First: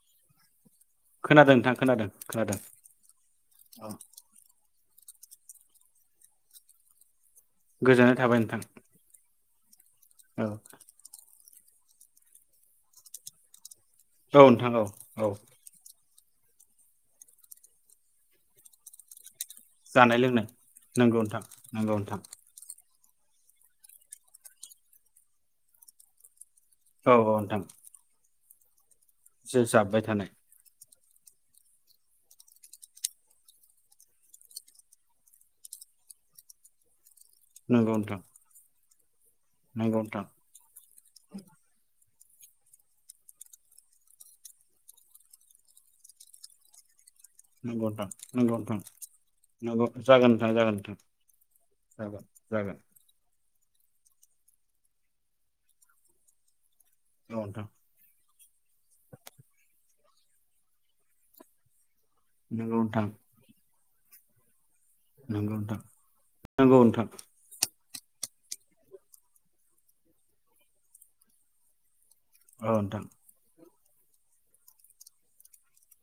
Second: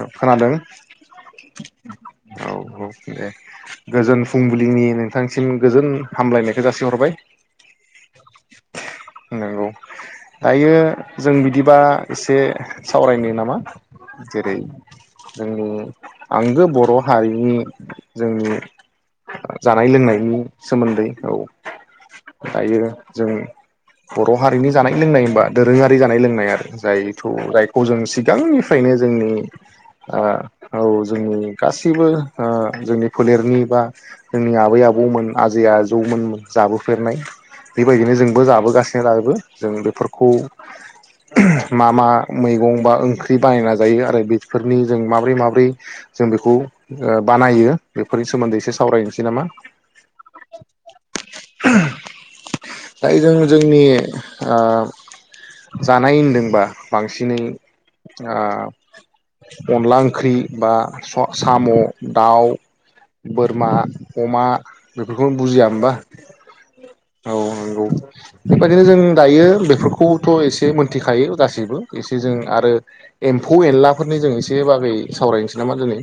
ओ खोनादों खोनादों नोंथां खोनादों औ खोनादों औ दे गोजोन फुंबिलिनि बिथांसिम गोजोन हामलायनायखौ जासिहरबाय गोजोननाय थाबाय नोंथां नोंगौ औ दायो जों बिदिबा एसे सावरायनो नामा औ जेरै नोंथां औ औ जोंनि आंगो बर' हारिनि जोंनि जानाय लोंनायनि सोमोन्दै नंगौ औ नोंथां नंगौ नोंथां दायो जोंनि बर' हारिनि जानाय लोंनाय होनबा दोरोङारि जानाय लोंनाय आरो औ जायथ' औ नोंथां जायखौ जों गांनिफ्रायनो जोंनि जे जाबबाय ओ थानाय औ जोंनि गासैबो ओ जोंनि फोलेरनि बा जोंनि आबै आबौमोन आजै आजौमोन [unintelligible] नोंगौ बेबायदिनो नोंथां [unintelligible] जों नंगौ नोंथां बेफोरखौ मा मा मैगं बा ओंख्रि बानायना जायो आरो बेफोरनि जों माबोरै माबोरै जों बेखौ बानायो नंगौ नोंथां बेफोरनि नंगौ सोमोन्दै एसे नोंथां सावरायनोसै नामा जागोन नोंथां जागोन नोंथां दाय जों जोंनि ओ जानाय होनदोंबा औ बांसिनै नोंथां आ अनला ओ ओं ख्रि बा सा-साम' दाउ नंगौ नोंथां बोरमा अमा बेफोरखौनो नंगौ बुजिया नोंथां होमबा नंगौ नोंथां औ नंगौ बेबायदिनो जों दायो बेफोरखौथ' एसे मोनथिखायो गासैबो। एसे जों औ आरो नोंथां एम्फौ एनला फोरनि जों एसे बागै सावरायनसै नामा दोनै।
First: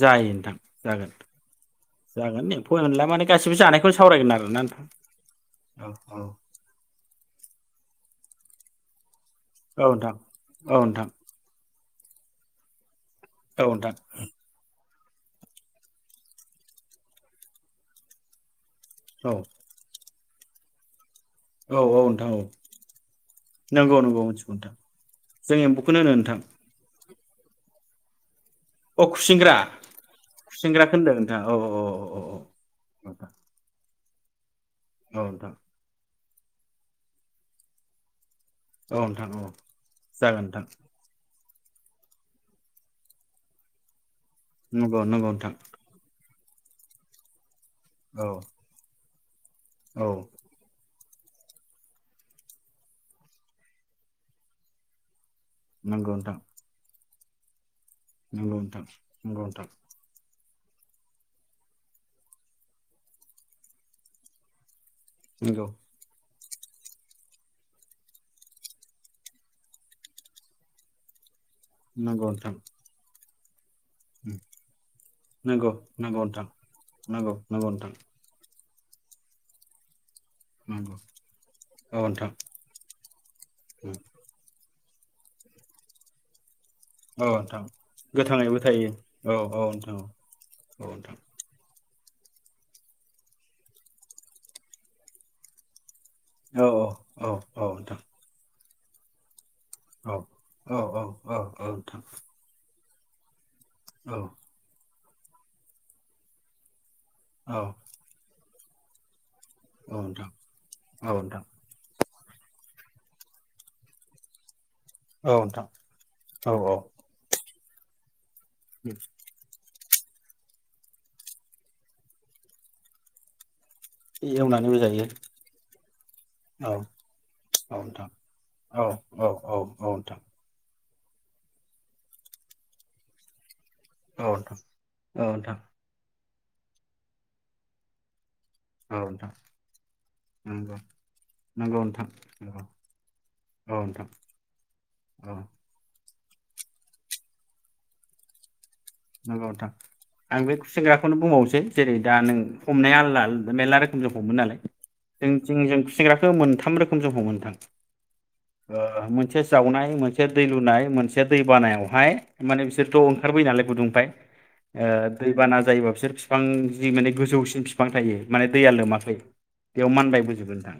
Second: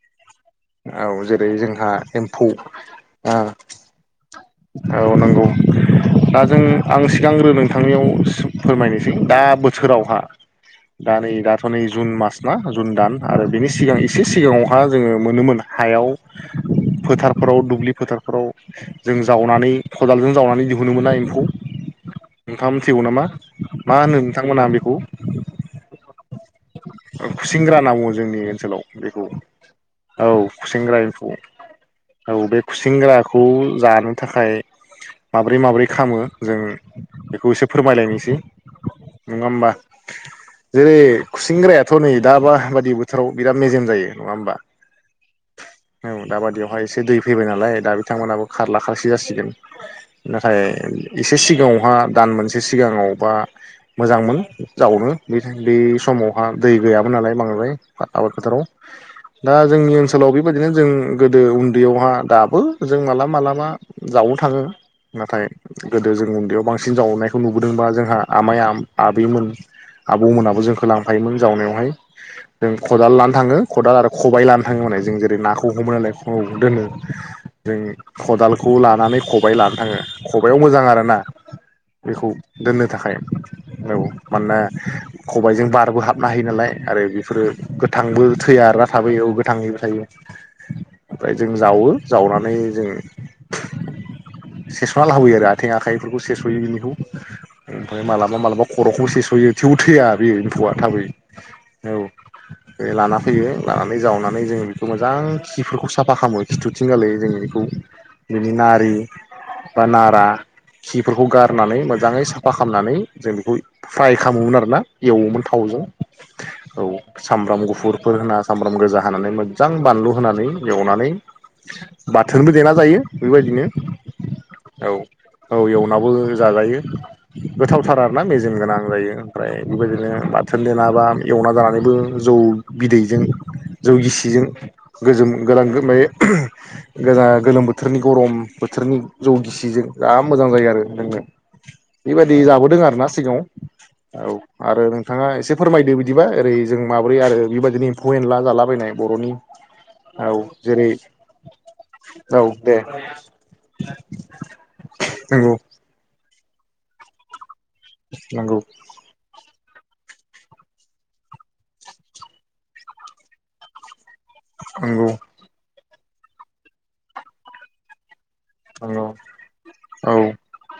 जायो नोंथां जागोन जेरै जोंहा एम्फौ जागोन एमफौ एनला माने गासिबो जानायखौ सावरायगोन आर औ नंगौ दा जों आं सिगांग्रो नोंथांनियाव सो फोरमायनो थिं दा औ नोंथां बोसोरावहा औ नोंथां दा नै दाथ' नै जुन मास ना जुन दान। आरो औ बिनि नोंथां सिगां एसे सिगाङावहा जोङो मोनोमोन हायाव फोथारफोराव दुब्लि फोथारफोराव जों औ जावनानै खदालजों जावनानै दिहुनोमोन ना इ औ औ नोंथां औ मा नोंगौ होनो नोंगौ मोनथिगौ नोंथांमोना नोंथां बेखौ जों एम्बु खौनो होनो नोंथां। ओ खुसिंग्रा होनना बुङो जोंनि सोलाव अ बेखौ खुसेंग्रा औ खुसेंग्राखौ खुसेंग्रा एम्फौ होनदों नोंथां औ औ बे खुसेंग्राखौ जा नो थाखाय औ नोंथां माब्रै माब्रै खामो जों बेखौ एसे फोरमायलायनिसै औ नोंथां औ जागोन नोंथां। खुसिंग्रायाथ' नै दा बा बादि बोथोराव बिराद मेजेम जायो। नङा होमबा नंगौ नंगौ नोंथां। औ दाबादियावहाय एसे दै फैबाय नालाय दा औ बिथांमोनहाबो खारला सि जासिगोन। औ नाथाय एसे सिगाङावहा दान मोनसे सिगाङावबा मोजांमोन जावनो बे बे नंगौ नोंथां समावहा दै गैया मोनालाय बांद्राय। बा आबाद नंगौ फोथाराव दा नोंथां जोंनि ओनसोलाव बि बायदिनो जों गोदो उन्दैयावहा दाबो जों मालाबा मालाबा जावनो थाङो। नाथाय नंगौ गोदो जों बेयाव बांसिन जावनायखौ नुबोदोंबा जोंहा आमाइ आदैमोन आबौमोनाबो जोंखौ लांफायोमोन जावनायावहाय नोंथां नंगौ नोंथां जों खदाल ला थाङो खदाल आरो खबाइ लानो थाङो माने जों जेरै नाखौ नंगौ हमो नालाय नंगौ ख नोंथां दोनो नंगौ नंगौ जों नोंथां खदाल खौ लानानै खबाय लानो थाङो खबायाव मोजां नंगौ आरोना औ बेखौ नोंथां दोननो थाखाय औ मानना खबायजों बारबो हाबनो हायो नालाय आरो औ बेफोरो नोंथां गोथांबो गोथाङैबो थैया आरना थायो थाबोयो औ गोथाङैबो नोंथां थायो औ औ नोंथां ओमफ्राय जों जावो जावनानै जों सेस'ना लाबोयो आरो आथें आखाइ फोरखौ सेेस'यो औ बिनिखौ औ औ नोंथां ओमफाय मालाबा मालाबा खर'खौ सेस'यो थेवबो थैया औ बे एम्फौआ औ थाबै औ औ औ नोंथां बे लाना फैयो लानानै औ जावनानै जों मोजां खिफोरखौ साफा खालामो खिथु बिथिंगालायै जोङो बेखौ नारि बा नारा नोंथां औ खिफोरखौ नोंथां गारनानै मोजाङै स साफा खालामनानै जों बेखौ फ्राय खालामोमोन आरो ना औ एवोमोन नोंथां थावजों औ सामब्राम गु फुरफोर होना सामब्राम गोजा हानानै मोजां बानलु होनानै एवनानै बाथोनबो देना जायो बेबायदिनो एवनानैबो औ जायो औ एवनाबो औ जाजायो औ गोथावथार नोंथां आरोना मेजेम गोनां औ जायो औ ओमफ्राय औ औ बेबायदिनो नोंथां बाथोननि ना ए एवना जानानैबो जौ बिदैजों जौ औ गिसिजों नोंथां औ गोजोम [unintelligible] नोंथां गोजा गोलोम बोथोर बोथोरनि गरम बोथोरनि औ नोंथां जौ गिसिजों जा मोजां जायो नंगौ आरो लोंनो नंगौ नोंथां बेबायदि नंगौ जाबोदों आरो ना सिगाङाव औ नोंथां औ आरो नोंथाङा औ एसे फोरमायदो बिदिबा ओरै जों माबोरै आरो बेबायदिनो एम्फौ एनला जालाबायनाय बर'नि नगौ नोंथां औ आं बे जेरै खुसेंग्राखौनो बुंबावनोसै जेरै दा नों औ दे हमनाया आलदा आलदा मेरला रोखोम जों हममोनोन नंगौ नालाय। मोनथाम रोखोम जों हमो नोंथां। नंगौ ओ मोनसे जावनाय मोनसे दै लुनाय मोनसे दै बानायावहाय माने बिसोरथ' ओंखारबोयो नालाय गुदुं। फाय ओ नंगौ दैबाना जायोबा। बिसोर बिफां जि माने गोजौसिन बिफां थायो। माने दैया नंगौ लोमाखै बेयाव औ मानबायबोजगोन नोंथां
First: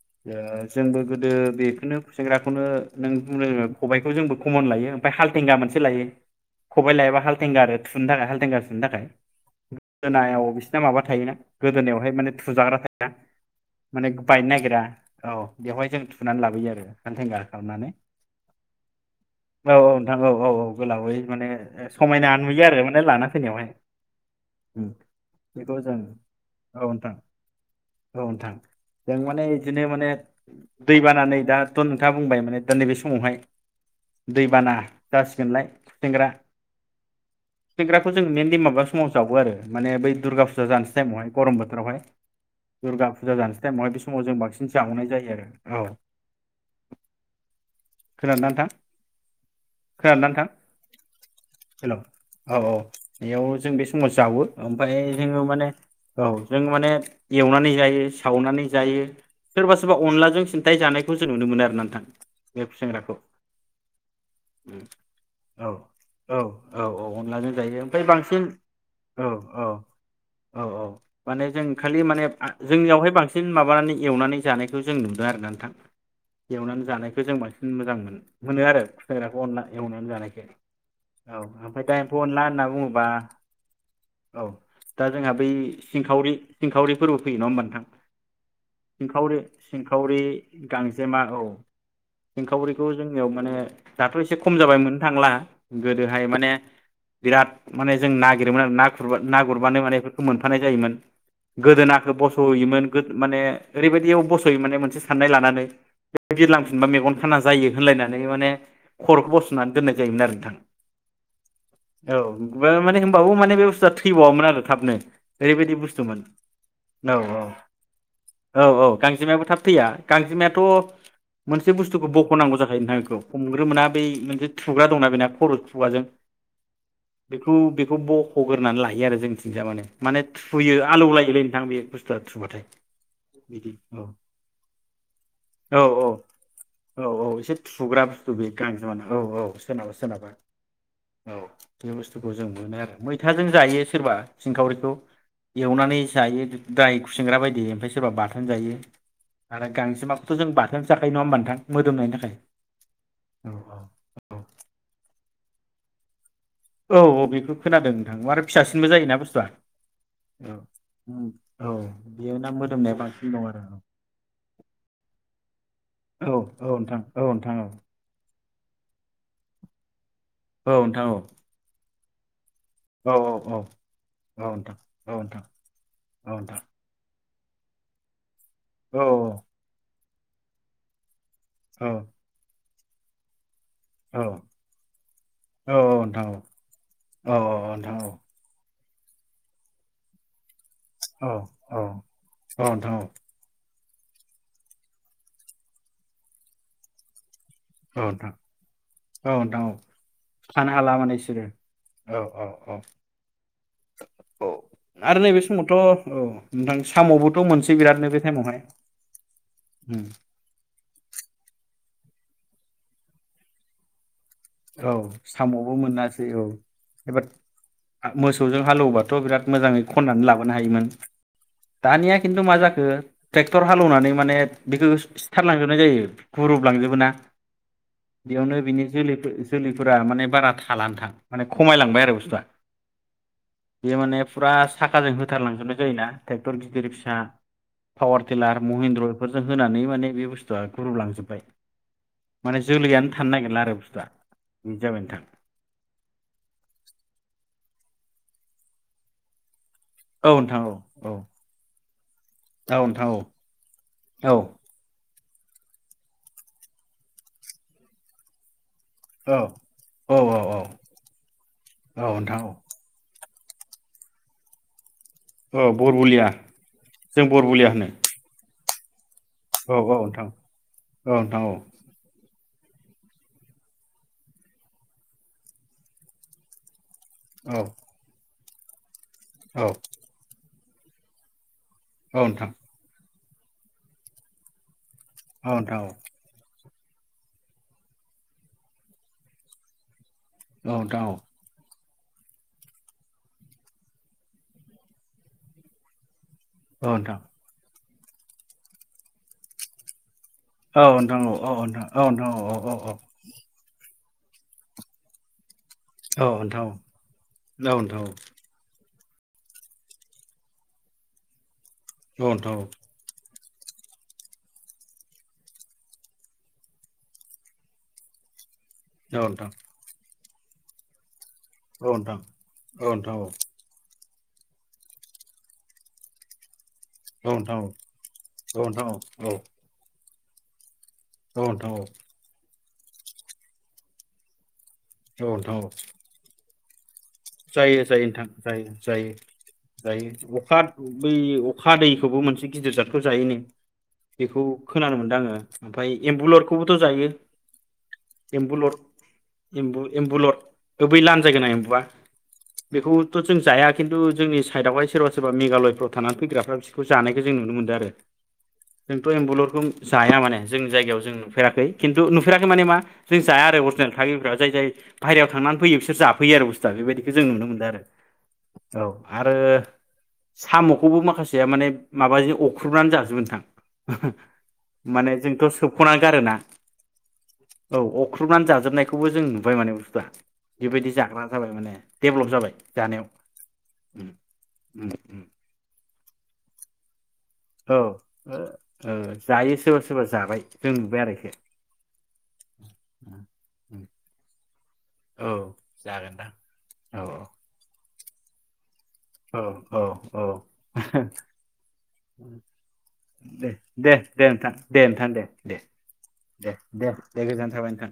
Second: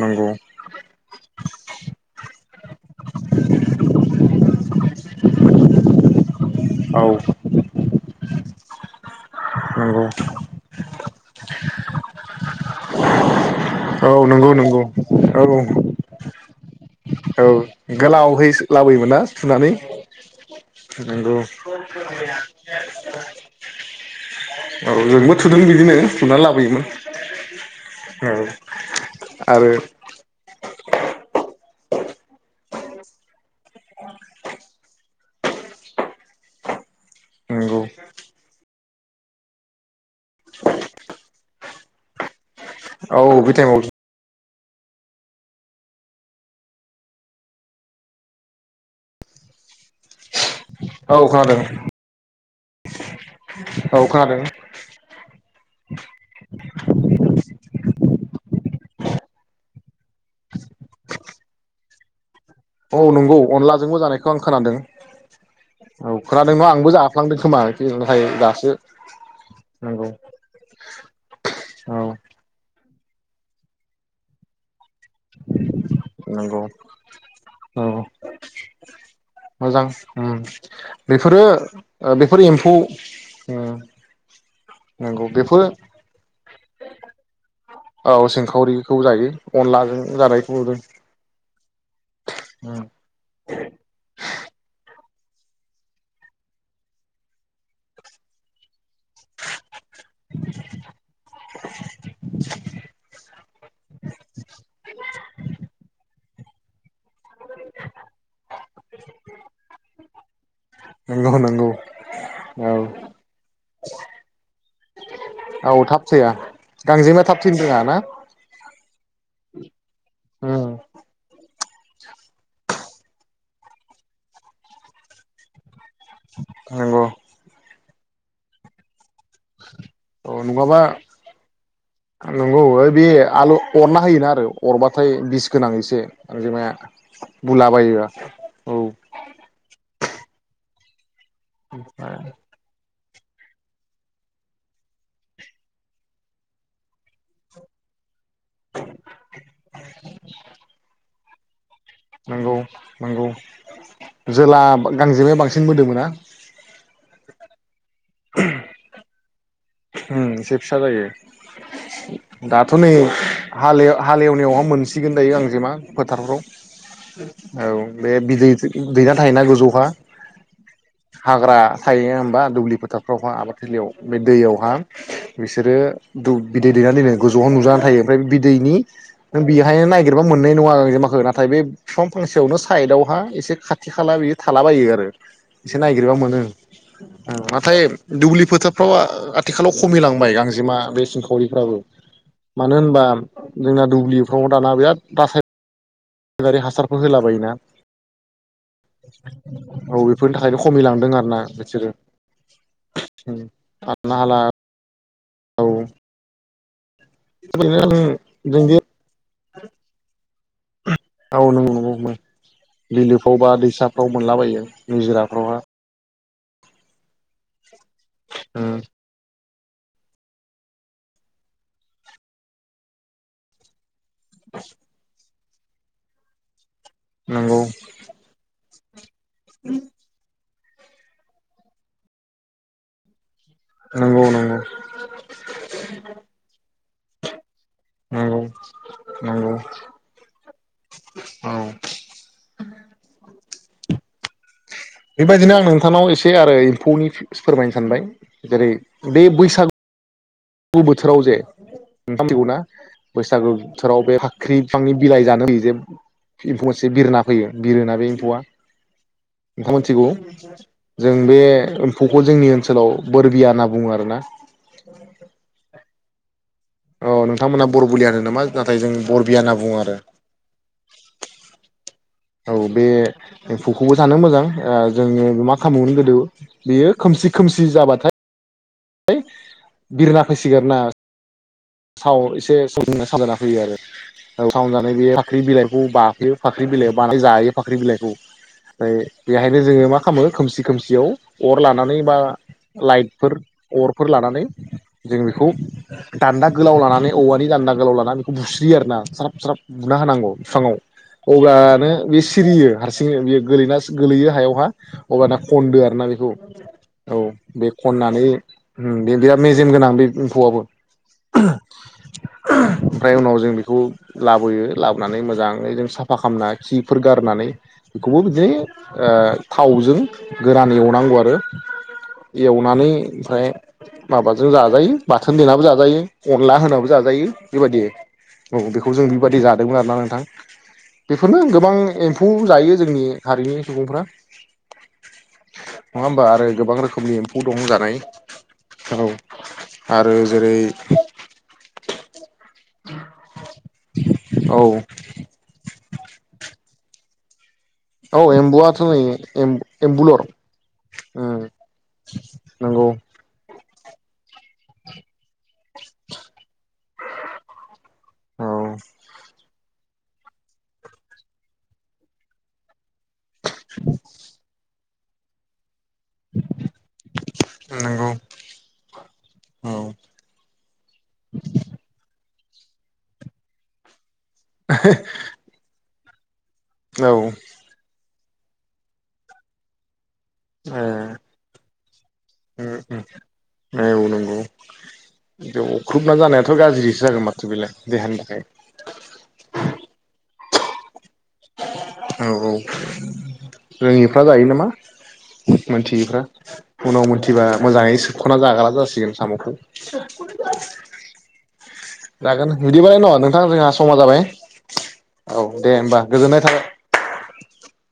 नंगौ ओ जोंबो गोदो बेखौनो। खुसेंग्राखौनो नों खबाइखौ जोंबो कमन लायो ओमफ्राय हालथेंगा मोनसे लायो। खबाइ औ लायोबा हालथेंगा आरो थुनो थाखाय हालदेंगा थुनो थाखाय। नंगौ गोदोनायाव बिसिना माबा थायोना गोदोनायावहाय माने थुजाग्रा थायोना। माने औ बायनो नंगौ नागिरा नंगौ औ बेवहाय जों थुनानै लाबोयो आरो हालथेंगा औ खालामनानै गोलावहै लाबोयोमोन ना औ थुनानै औ नोंथां औ औ औ गोलावै नंगौ माने समायना नुयो आरो माने लाना फैनायावहाय [unintelligible] औ जोंबो थुदों बेखौ बिदिनो जों थुनानै औ लाबोयोमोन नोंथां औ जों माने आरो बिदिनो माने दैबाना नै दाथ' नोंथाङा बुंबाय माने दा नैबे समावहाय दैबाना जासिगोनलाय खुसेंग्रा नंगौ सेंग्राखौ जों मेनलि माबा समाव जावो आरो माने बै दुरगा फुजा जानोसै टाइमहाय गरम खारबाय दुरगा औ फुजा बे जानोसै टाइमाव हाय बे समाव जों बांसिन। जावनाय जायो आरो औ खोनादोंना नोंथां। खोनादोंना नोंथां। औ खोनादों हेल' औ औ बेयाव जों बे औ समाव खोनादों जावो ओमफ्राय जोङो माने औ जों माने एवनानै जायो सावनानै जायो सोरबा सोरबा अनलाजों सिन्थाय जानायखौ जों नुनो मोनो आरोना नोंथां। बे औ खुसेंग्राखौ नंगौ अनलाजोंबो जानायखौ आं खोनादों औ। औ खोनादों न' औ आंबो औ जाफ्लांदों अनलाजों खोमा जायो ओमफ्राय नाथाय बांसिन दासो औ औ नंगौ औ औ माने जों औ खालि माने। जोंनियावहाय बांसिन माबानानै एवनानै जानाय। खौ जों नुदों आरोना नोंथां नंगौ एवनानै जानायखौ जों बांसिन औ मोजां मोनो मोनो आरो खुसेंग्राखौ अनला मोजां एवनानै उम जानायखो औ बेफोरो ओमफ्राय दा ओ एम्फौ बेफोर अनला होनना बुङोबा उम औ दा नंगौ जोंहा बै बेफोर सिंखावरि सिंखावरि फोरबो फैयो नङा। होमबा नोंथां औ सिंखावरिखौ जायो सिंखावरि अनलाजों सिंखावरि जानायखौ नुदों गांजेमा औ उम सिंखावरिखौ जोंनियाव माने दाथ' एसे खम जाबाय मोन थांला गोदोहाय माने बिराद माने जों नागिरोमोन आरो ना गुरबा ना गुरबानो माने इफोरखो मोनफानाय जायोमोन। गोदोनाखो बस'होयोमोन माने ओरैबायदियाव बस'योमोन माने मोनसे साननाय लानानै बिरलांफिनबा मेगन खाना जायो होनलायनानै माने खर'खौ बथ'नानै दोननाय जायोमोन आरो नोंथां। औ नंगौ नंगौ औ बो माने होमबाबो माने बे बुस्थुवा थैबावामोन आरो। थाबनो ओरैबायदि औ थाब बुस्थुमोन थैया नौ गांजेमा थाब औ थैनो रोङा ना औ औ गांजेमायाबो थाब थैया गांजेमायाथ' उम मोनसे बुस्थुखौ बख'नांगौ जाखायो नोंथां इखौ हमग्रोमोना बै मोनसे थुग्रा दंना बेना खर'थ खुगाजों नंगौ बेखौ बे खौ बख'गोरनानै लायो आरो जोंथिंजा माने माने औ थुयो नङाबा आलौ लायोलै नोंथां बे बुस्थुआ नंगौ थुबाथाय ओइ बे आलु बिदि औ अरना होयोना आरो अरबाथाय बिस गोनां औ एसे औ गांजेमाया औ औ एसे थुग्रा बुलाबायोबा बुस्थु बे गांजेमा ना औ औ सोरनाबा सो सोरनाबा औ बे बुस्थुखौ जों मोनो आरो। मैथाजों जायो सोरबा सिंखावरिखौ एवनानै जायो द्राय खुसिंग्रा बायदि ओमफाय सोरबा बाथ थोन जायो नाथाइ गांजेमाखौथ' जों बाथोनसो जाखायो नङा होनबा नोंगौ नोंगौ औ औ औ जोला गांजेमाया बां सिन मोदोमो ना! औ औ बेफोर खोनादों नोंथां आरो फिसासिनबो जायोना बुस्थुआ। उम औ एसे फिसा जायो औ बेयो ना दाथ' नै मोदोमनाया बांसिन दं आरो हालेव हालेवनायावहा मोनसिगोन दायो गांजेमा औ औ नोंथां नोंथां फोथारफ्राव औ बे बि दैथो दैना थायोना गोजौ आवहा। औ नोंथां औ। थायो होमबा दुब्लि औ फोथारफ्रावहा आबाद औ थिलियाव बे औ दैयाव नोंथां हां औ नोंथां बिसोरो औ दुब नोंथां बिदै दैना दोनो। गोजौआव नुजाना थायो ओमफ्राय बिद दैनि औ नों बिहायनो नाय गेरबा मोननाय नङा गांजेमाखो ना थाय बे बिफां फांसेयावनो सा साइदावहा एसे खाथ थि खाला औ बियो थालाबायो आरो एसे औ नायगिरबा नोंथां मोनो ओ औ नाथाय नोंथां औ दुब्लि फोथा [unintelligible] थिखालाव खमिलांबाय गांजेमा बे औ सिंखावरिफ्राबो नोंथां औ मानो नोंथां होनबा जोंना दुब्लिफ्राव दाना बिराद रासाय नारि हासारफोर होला बायो ना औ नोंथां औ औ बेफोरनि थाखायनो थानो हाला खमिलांदों माने आरोना बिसोरो औ औ औ उम आरो नाला औ आरो नैबे समावथ' औ नोंथां साम'बोथ' मोनसै बेबायदिनो बिरादनो बे टाइमावहाय जोंदि उम। औ नंगौ नंगौ मो बिलोफ्राव बा दैसाफ्राव मोनलाबायो निजिराफ्रावहा दे औ एबार आ मोसौजों उम हालेवबाथ' बिराद मोजाङै खननानै लाबोनो हायोमोन दानिया खिन्थु मा जाखो ट्रेक्टर हाल एवनानै माने बिखो थार लांजोबनाय जायो गुरुब लांजोबो ना नंगौ बेयावनो बिनि जोलि फो जोलैफोरा माने बारा था लानथां माने खमायलांबाय आरो बुस्थुआ। बेयो माने नंगौ फुरा नंगौ साखाजों होथारलांजोबनाय जायोना टेक्टर गिदिर फिसा पावार नंगौ टिलार महिन्द्र बेफोरजों नंगौ होनानै माने बे बुस थुआ ग्रुबलांजोब्बाय औ माने जोलैयानो थानो नागिरला आरो बुस्थुआ। बिदि जाबाय बेबायदिनो आं नोंथांनाव एसे आरो एम्फौनि फोरमायनो सानबाय जेरै बै बैसागु नोंथां गु औ बोथोराव जे [inaudible] गौना नोंथां औ नोंथां औ बैसागु बोथोराव बे फाख्रि औ बिफांनि बिलाइ जानो फैयो जे एम्फौ मोनसे बिरा फैयो बिरोना बे एम्फौआ औ नोंथां मोनथिगौ औ औ जों बे औ एम्फौखौ नोंथां जोंनि औ ओनसोलाव बोरबिया होनना बुङो आरोना। औ बरबलिया औ नोंथांमोनहा बरबुलिया होनो नामा नाथाय जों बरबिया होनना बुङो औ औ आरो नोंथां औ नोंथां औ। औ बे एम्फौखौबो जानो मोजां ओ जोङो मा खालामोमोन गोदो बेयो खोमसि औ खोमसि जाबाथाय औ बिरला फैसि ना साव नोंथां एसे सनो [unintelligible] [unintelligible] बे फाख्रि औ नोंथां बिलाइखौ औ बा [unintelligible] फाख्रि बिलाइआव बानाय जायो फाख्रि बिलाइखौ ओमफ्राय बेहायनो जोङो मा खालामो। खोमसि औ नोंथां खोमसियाव औ अर लानानै बा लाइटफोर अरफोर लानानै जों बेखौ दान्दा गोलाव औ लानानै औवानि दान्दा गोलाव लानानै बा बेखौ बुस्रियो आरो ना स्राब स्राब बुना होनांगौ। बिफाङाव नोंथां औ नोंथां औ अगानो नोंथां औ नोंथां औ बेयो सिरियो हारसिङै बेयो गोलैना गोलैयो हायावहा अब्लाना खनदो आरो ना बेखौ औ बे नोंथां औ नोंथां औ नोंथां औ खननानै [unintelligible] मेजेम गोनां बे एम्फौआबो औ ओमफ्राय उनाव जों बेखौ लाबोयो लाबोनानै मोजाङै जों साफा खालामना खिफोर गारनानै बेखौबो बिदिनो ओ नोंथां थावजों गोरानै एवनांगौ आरो। एवनानै औ नोंथां औ नोंथां औ नोंथां औ नोंथां औ नोंथां औ नोंथां औ ओमफ्राय माबाजों जाजायो बाथोन देनाबो जाजायो अनला होनाबो। जाजायो बेबायदि औ बेखौ जों बेबायदि जादोंमोन आरोना नोंथां। बेफोरनो गोबां एम्फौ जायो। जोंनि हारिनि सुबुंफ्रा औ नोंथां औ। नङा होमबा आरो गोबां रोखोम रोखोमनि एम्फौ दं जानाय। जायो औ आरो जायो जेरै अखा बै अखा। दैखौबो मोनसे गिदिर जाथखौ जायो नों बेखौ औ खोनानो मोन्दों आङो ओमफ्राय एम्बुलरखौबो। जायो। औ एम्बुलर एम्बुवाथ नै एम्बुलर बै लानजाय गोनां एम्बुआ नंगौ बेखौथ' जोंं जायो हाया खिन्थु जोंनि साइडआवहाय सोरबा सोरबा मेघालयफ्राव थानानै फैग्राफ्रा बिसोरखौ जानायखौ जों नुनो मोनदों आरो औ जोंथ' एम्बुलुरखौ जाया माने जोंनि जायगायाव जों नुफेराखै खिन्थु नुफेराखै माने मा जों जाया आरो अरजिनेल थागिफ्रा जाय जाय बाहेरायाव थांनानै फयो बिसोर जाफैयो आरो बुस्थुआ बेबायदि जों नुनो मोनदों आरो नंगौ औ आरो औ साम'खौबो माखासेया माने माबाजों अख्रुबनानै जाजोबो नोंथां माने जोंथ' सोबनानै खना गारोना औ औ अ अरख्रुबनानै जाजोबनायखौबो जों नुबाय माने बुसथुआ बेबायदि जाग्रा जाबाय माने जाबाय उम जानायाव उम आयौ उम, नंगौ उम, उम। बिदियाव ख्रुबनानै जानायाथ' गाज्रिसो जागोन मा औ जायो ओ सोरबा सोरबा जाबाय जों नुबाय आरोखि औ औ रोङिफ्रा जायो नामा औ मोनथियैफ्रा जागोनदां औ उनाव मोनथिबा मोजाङै सो ख'ना जाग्रा जासै गोन औ साम'खौ औ औ जागोन बिदिबालाय न' नोंथां दे जोंहा दे समा जाबाय दे नोंथां दे नोंथां दे औ दे होमबा गोजोननाय दे थाबाय दे दे गोजोनथों थाबाय नोंथां